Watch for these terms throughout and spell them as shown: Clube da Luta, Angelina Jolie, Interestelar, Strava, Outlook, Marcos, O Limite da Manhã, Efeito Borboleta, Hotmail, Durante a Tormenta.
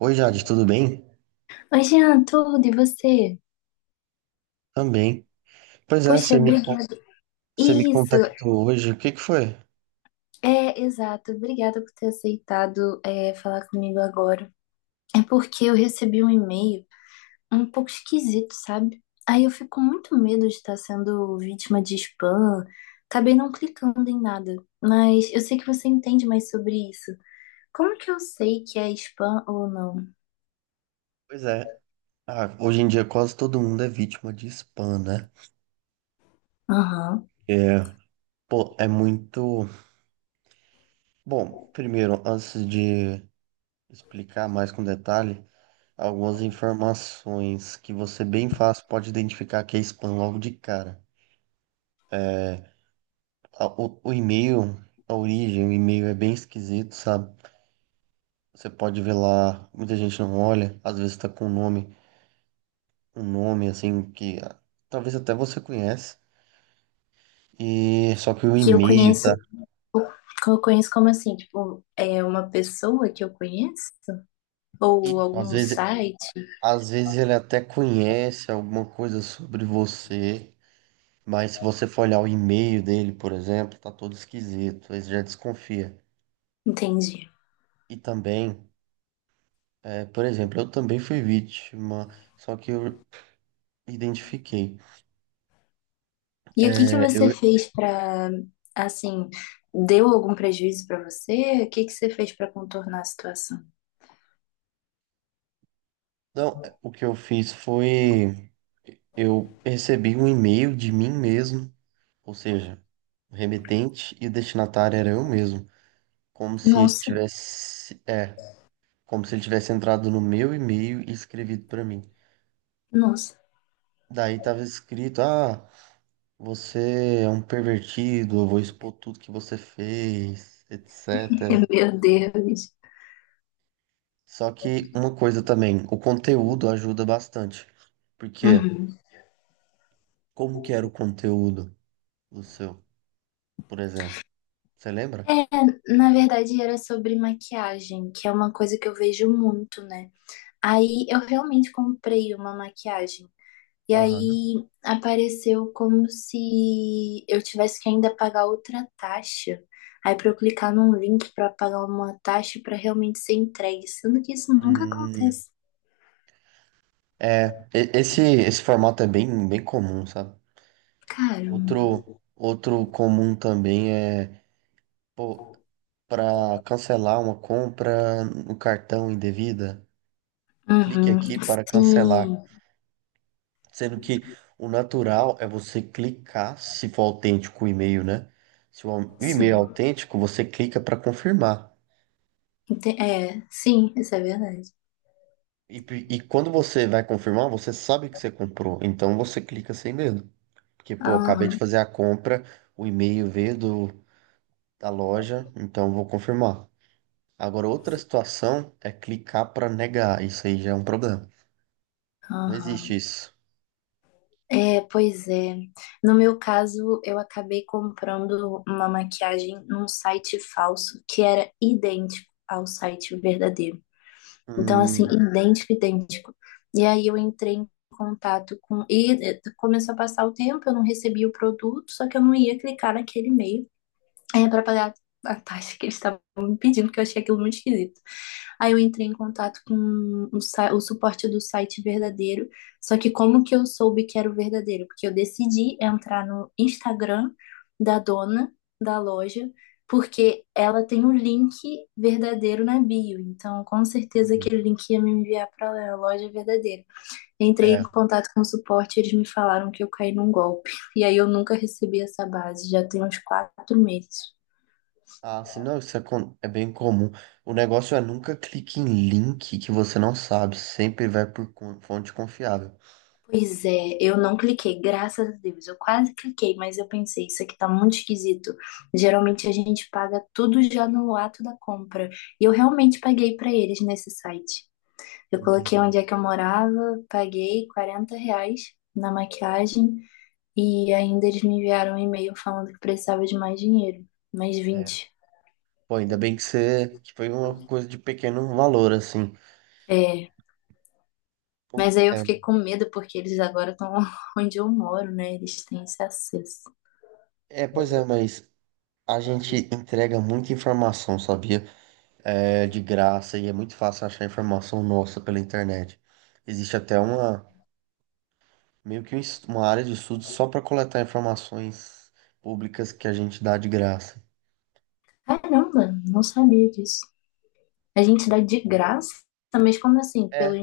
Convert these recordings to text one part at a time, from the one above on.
Oi, Jade, tudo bem? Oi, Jean, tudo e você? Também. Pois é, Poxa, obrigada. você me Isso, contactou hoje. O que que foi? é exato. Obrigada por ter aceitado falar comigo agora. É porque eu recebi um e-mail um pouco esquisito, sabe? Aí eu fico com muito medo de estar sendo vítima de spam. Acabei não clicando em nada, mas eu sei que você entende mais sobre isso. Como que eu sei que é spam ou não? Pois é. Ah, hoje em dia quase todo mundo é vítima de spam, né? Aham. É, pô, é muito. Bom, primeiro, antes de explicar mais com detalhe, algumas informações que você bem fácil pode identificar que é spam logo de cara. O e-mail, a origem, o e-mail é bem esquisito, sabe? Você pode ver lá, muita gente não olha, às vezes tá com o nome, um nome assim que talvez até você conhece. E só que o Que eu e-mail tá. conheço, que eu conheço como assim? Tipo, é uma pessoa que eu conheço? Ou Isso, algum site? às vezes ele até conhece alguma coisa sobre você, mas se você for olhar o e-mail dele, por exemplo, tá todo esquisito, ele já desconfia. Entendi. E também, por exemplo, eu também fui vítima, só que eu identifiquei. E o que que É, você eu, fez para, assim, deu algum prejuízo para você? O que que você fez para contornar a situação? não, o que eu fiz foi, eu recebi um e-mail de mim mesmo, ou seja, o remetente e o destinatário era eu mesmo, como se ele Nossa, tivesse, como se ele tivesse entrado no meu e-mail e escrevido para mim. nossa, Daí tava escrito: "Ah, você é um pervertido, eu vou expor tudo que você fez, etc." meu Deus. Só que uma coisa também, o conteúdo ajuda bastante. Porque Uhum. como que era o conteúdo do seu, por exemplo? Você lembra? É, na verdade era sobre maquiagem, que é uma coisa que eu vejo muito, né? Aí eu realmente comprei uma maquiagem. E Aham. aí apareceu como se eu tivesse que ainda pagar outra taxa. Aí para eu clicar num link para pagar uma taxa para realmente ser entregue, sendo que isso nunca acontece. É, esse formato é bem, bem comum, sabe? Caramba. Outro, outro comum também é, pô, para cancelar uma compra no cartão indevida, clique Uhum. aqui para cancelar. Sim, Sendo que o natural é você clicar, se for autêntico o e-mail, né? Se o e-mail é sim. autêntico, você clica para confirmar. É, sim, isso é verdade. E quando você vai confirmar, você sabe que você comprou, então você clica sem medo. Porque, pô, acabei de Aham, fazer a compra, o e-mail veio do da loja, então vou confirmar. Agora, outra situação é clicar para negar. Isso aí já é um problema. Não existe aham. isso. É, pois é. No meu caso, eu acabei comprando uma maquiagem num site falso que era idêntico ao site verdadeiro. Então, assim, Hum, idêntico, idêntico. E aí eu entrei em contato com. E começou a passar o tempo, eu não recebia o produto, só que eu não ia clicar naquele e-mail para pagar a taxa que eles estavam me pedindo, porque eu achei aquilo muito esquisito. Aí eu entrei em contato com o suporte do site verdadeiro. Só que como que eu soube que era o verdadeiro? Porque eu decidi entrar no Instagram da dona da loja, porque ela tem um link verdadeiro na bio. Então, com certeza entendi. aquele link ia me enviar para a loja verdadeira. Entrei em É. contato com o suporte, eles me falaram que eu caí num golpe. E aí eu nunca recebi essa base, já tem uns 4 meses. Ah, assim, não, isso é, com- é bem comum. O negócio é nunca clique em link que você não sabe. Sempre vai por fonte confiável. Pois é, eu não cliquei, graças a Deus. Eu quase cliquei, mas eu pensei, isso aqui tá muito esquisito. Geralmente a gente paga tudo já no ato da compra. E eu realmente paguei pra eles nesse site. Eu coloquei onde Entendi. é que eu morava, paguei R$ 40 na maquiagem e ainda eles me enviaram um e-mail falando que precisava de mais dinheiro, mais É. 20. Pô, ainda bem que você que foi uma coisa de pequeno valor, assim. É, O- mas aí eu É, fiquei com medo porque eles agora estão onde eu moro, né? Eles têm esse acesso. é, pois é, mas a gente entrega muita informação, sabia? É de graça e é muito fácil achar informação nossa pela internet. Existe até uma, meio que uma área de estudo só para coletar informações públicas que a gente dá de graça. Caramba, não sabia disso. A gente dá de graça, mas como assim? Pelo É,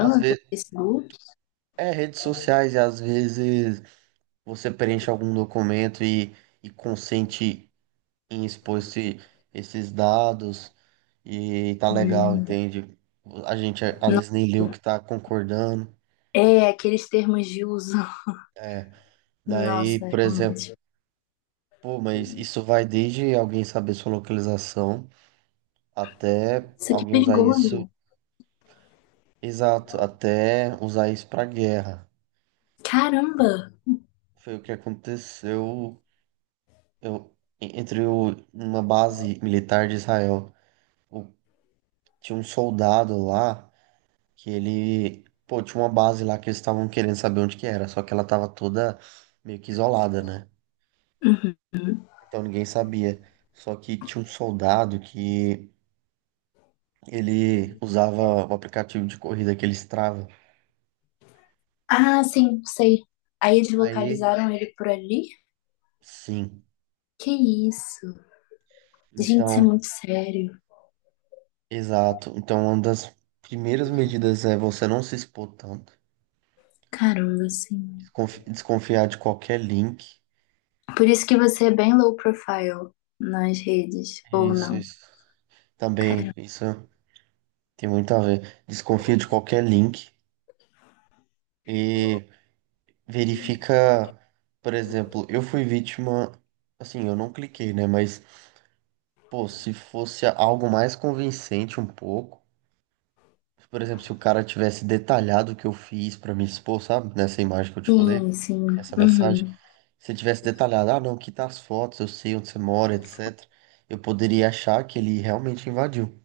às pelo vezes, Facebook? é redes sociais e às vezes você preenche algum documento e consente em expor esses dados e tá legal, entende? A gente às Não- vezes nem lê o que tá concordando. É, aqueles termos de uso. É, daí, Nossa, por exemplo, realmente. pô, mas isso vai desde alguém saber sua localização até Isso que alguém usar isso. perigoso. Exato, até usar isso pra guerra. Caramba! Então, foi o que aconteceu, eu, entre uma base militar de Israel. O- Tinha um soldado lá que ele, pô, tinha uma base lá que eles estavam querendo saber onde que era, só que ela tava toda meio que isolada, né? Uhum. Então ninguém sabia. Só que tinha um soldado que ele usava o aplicativo de corrida que ele Strava. Ah, sim, sei. Aí eles Aí, localizaram ele por ali? sim. Que isso? Gente, isso é Então, muito sério. exato. Então, uma das primeiras medidas é você não se expor tanto. Caramba, sim. Desconfiar de qualquer link. Por isso que você é bem low profile nas redes, ou Isso, não? isso. Caramba. Também, isso tem muito a ver. Desconfia de qualquer link e verifica, por exemplo, eu fui vítima, assim, eu não cliquei, né? Mas, pô, se fosse algo mais convincente um pouco, por exemplo, se o cara tivesse detalhado o que eu fiz pra me expor, sabe? Nessa imagem que eu te falei, Sim, sim. essa mensagem. Uhum. Se ele tivesse detalhado, ah, não, aqui tá as fotos, eu sei onde você mora, etc. Eu poderia achar que ele realmente invadiu.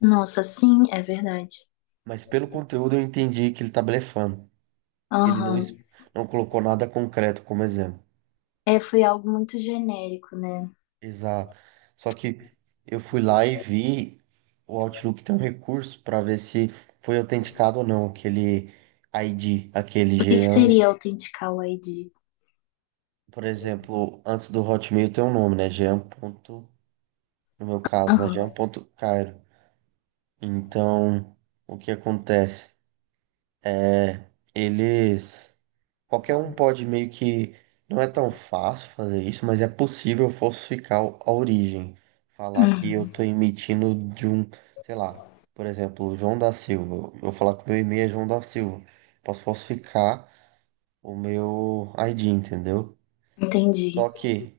Nossa, sim, é verdade. Mas pelo conteúdo eu entendi que ele tá blefando, que ele Aham. não colocou nada concreto como exemplo. É, foi algo muito genérico, né? Exato. Só que eu fui lá e vi, o Outlook tem um recurso para ver se foi autenticado ou não aquele ID, aquele O que G. que seria autenticar o ID? Por exemplo, antes do Hotmail tem um nome, né? Jean ponto, no meu caso, né? Jean Aham, ponto Cairo. Então, o que acontece? É, eles, qualquer um pode meio que, não é tão fácil fazer isso, mas é possível falsificar a origem. Falar que eu uhum, tô emitindo de um, sei lá, por exemplo, João da Silva. Eu falar que o meu e-mail é João da Silva. Posso falsificar o meu ID, entendeu? entendi. Só que,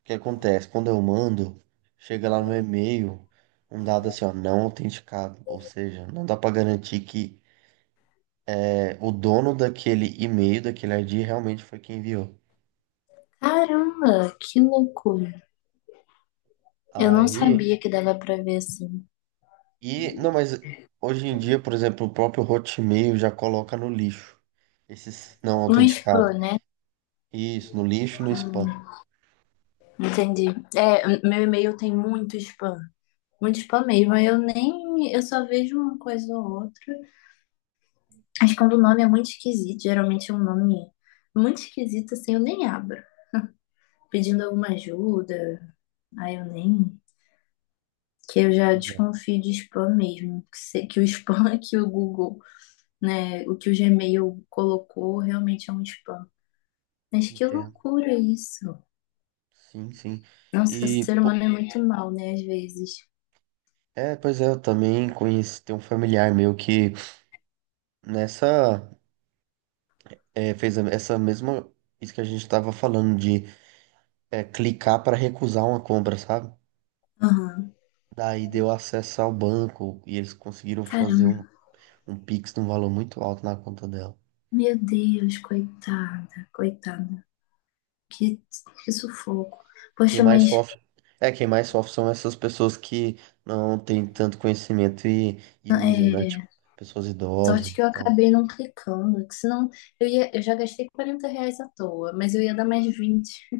o que acontece? Quando eu mando, chega lá no e-mail um dado assim, ó, não autenticado. Ou seja, não dá pra garantir que o dono daquele e-mail, daquele ID, realmente foi quem enviou. Caramba, que loucura. Eu não Aí, sabia que dava pra ver assim. Não, mas hoje em dia, por exemplo, o próprio Hotmail já coloca no lixo esses não No autenticados. spam, né? Isso, no lixo e no spam. Hum, entendi. É, meu e-mail tem muito spam. Muito spam mesmo. Aí eu nem. Eu só vejo uma coisa ou outra. Mas quando o nome é muito esquisito, geralmente é um nome muito esquisito, assim, eu nem abro. Pedindo alguma ajuda, aí eu nem. Que eu já Pois é, desconfio de spam mesmo, que, se- que o spam que o Google, né, o que o Gmail colocou realmente é um spam. Mas que entendo. loucura isso. Sim, sim. Nossa, E, ser pô, humano é muito mal, né, às vezes. Pois é, eu também conheci, tem um familiar meu que nessa, essa mesma. Isso que a gente tava falando de, clicar para recusar uma compra, sabe? Aham. Daí deu acesso ao banco e eles conseguiram fazer Caramba, um Pix de um valor muito alto na conta dela. meu Deus, coitada, coitada. Que, que sufoco. Quem Poxa, mais mas sofre. É, quem mais sofre são essas pessoas que não têm tanto conhecimento e usam, né? Tipo, é, pessoas idosas. sorte que eu acabei não clicando, que senão eu ia, eu já gastei R$ 40 à toa, mas eu ia dar mais 20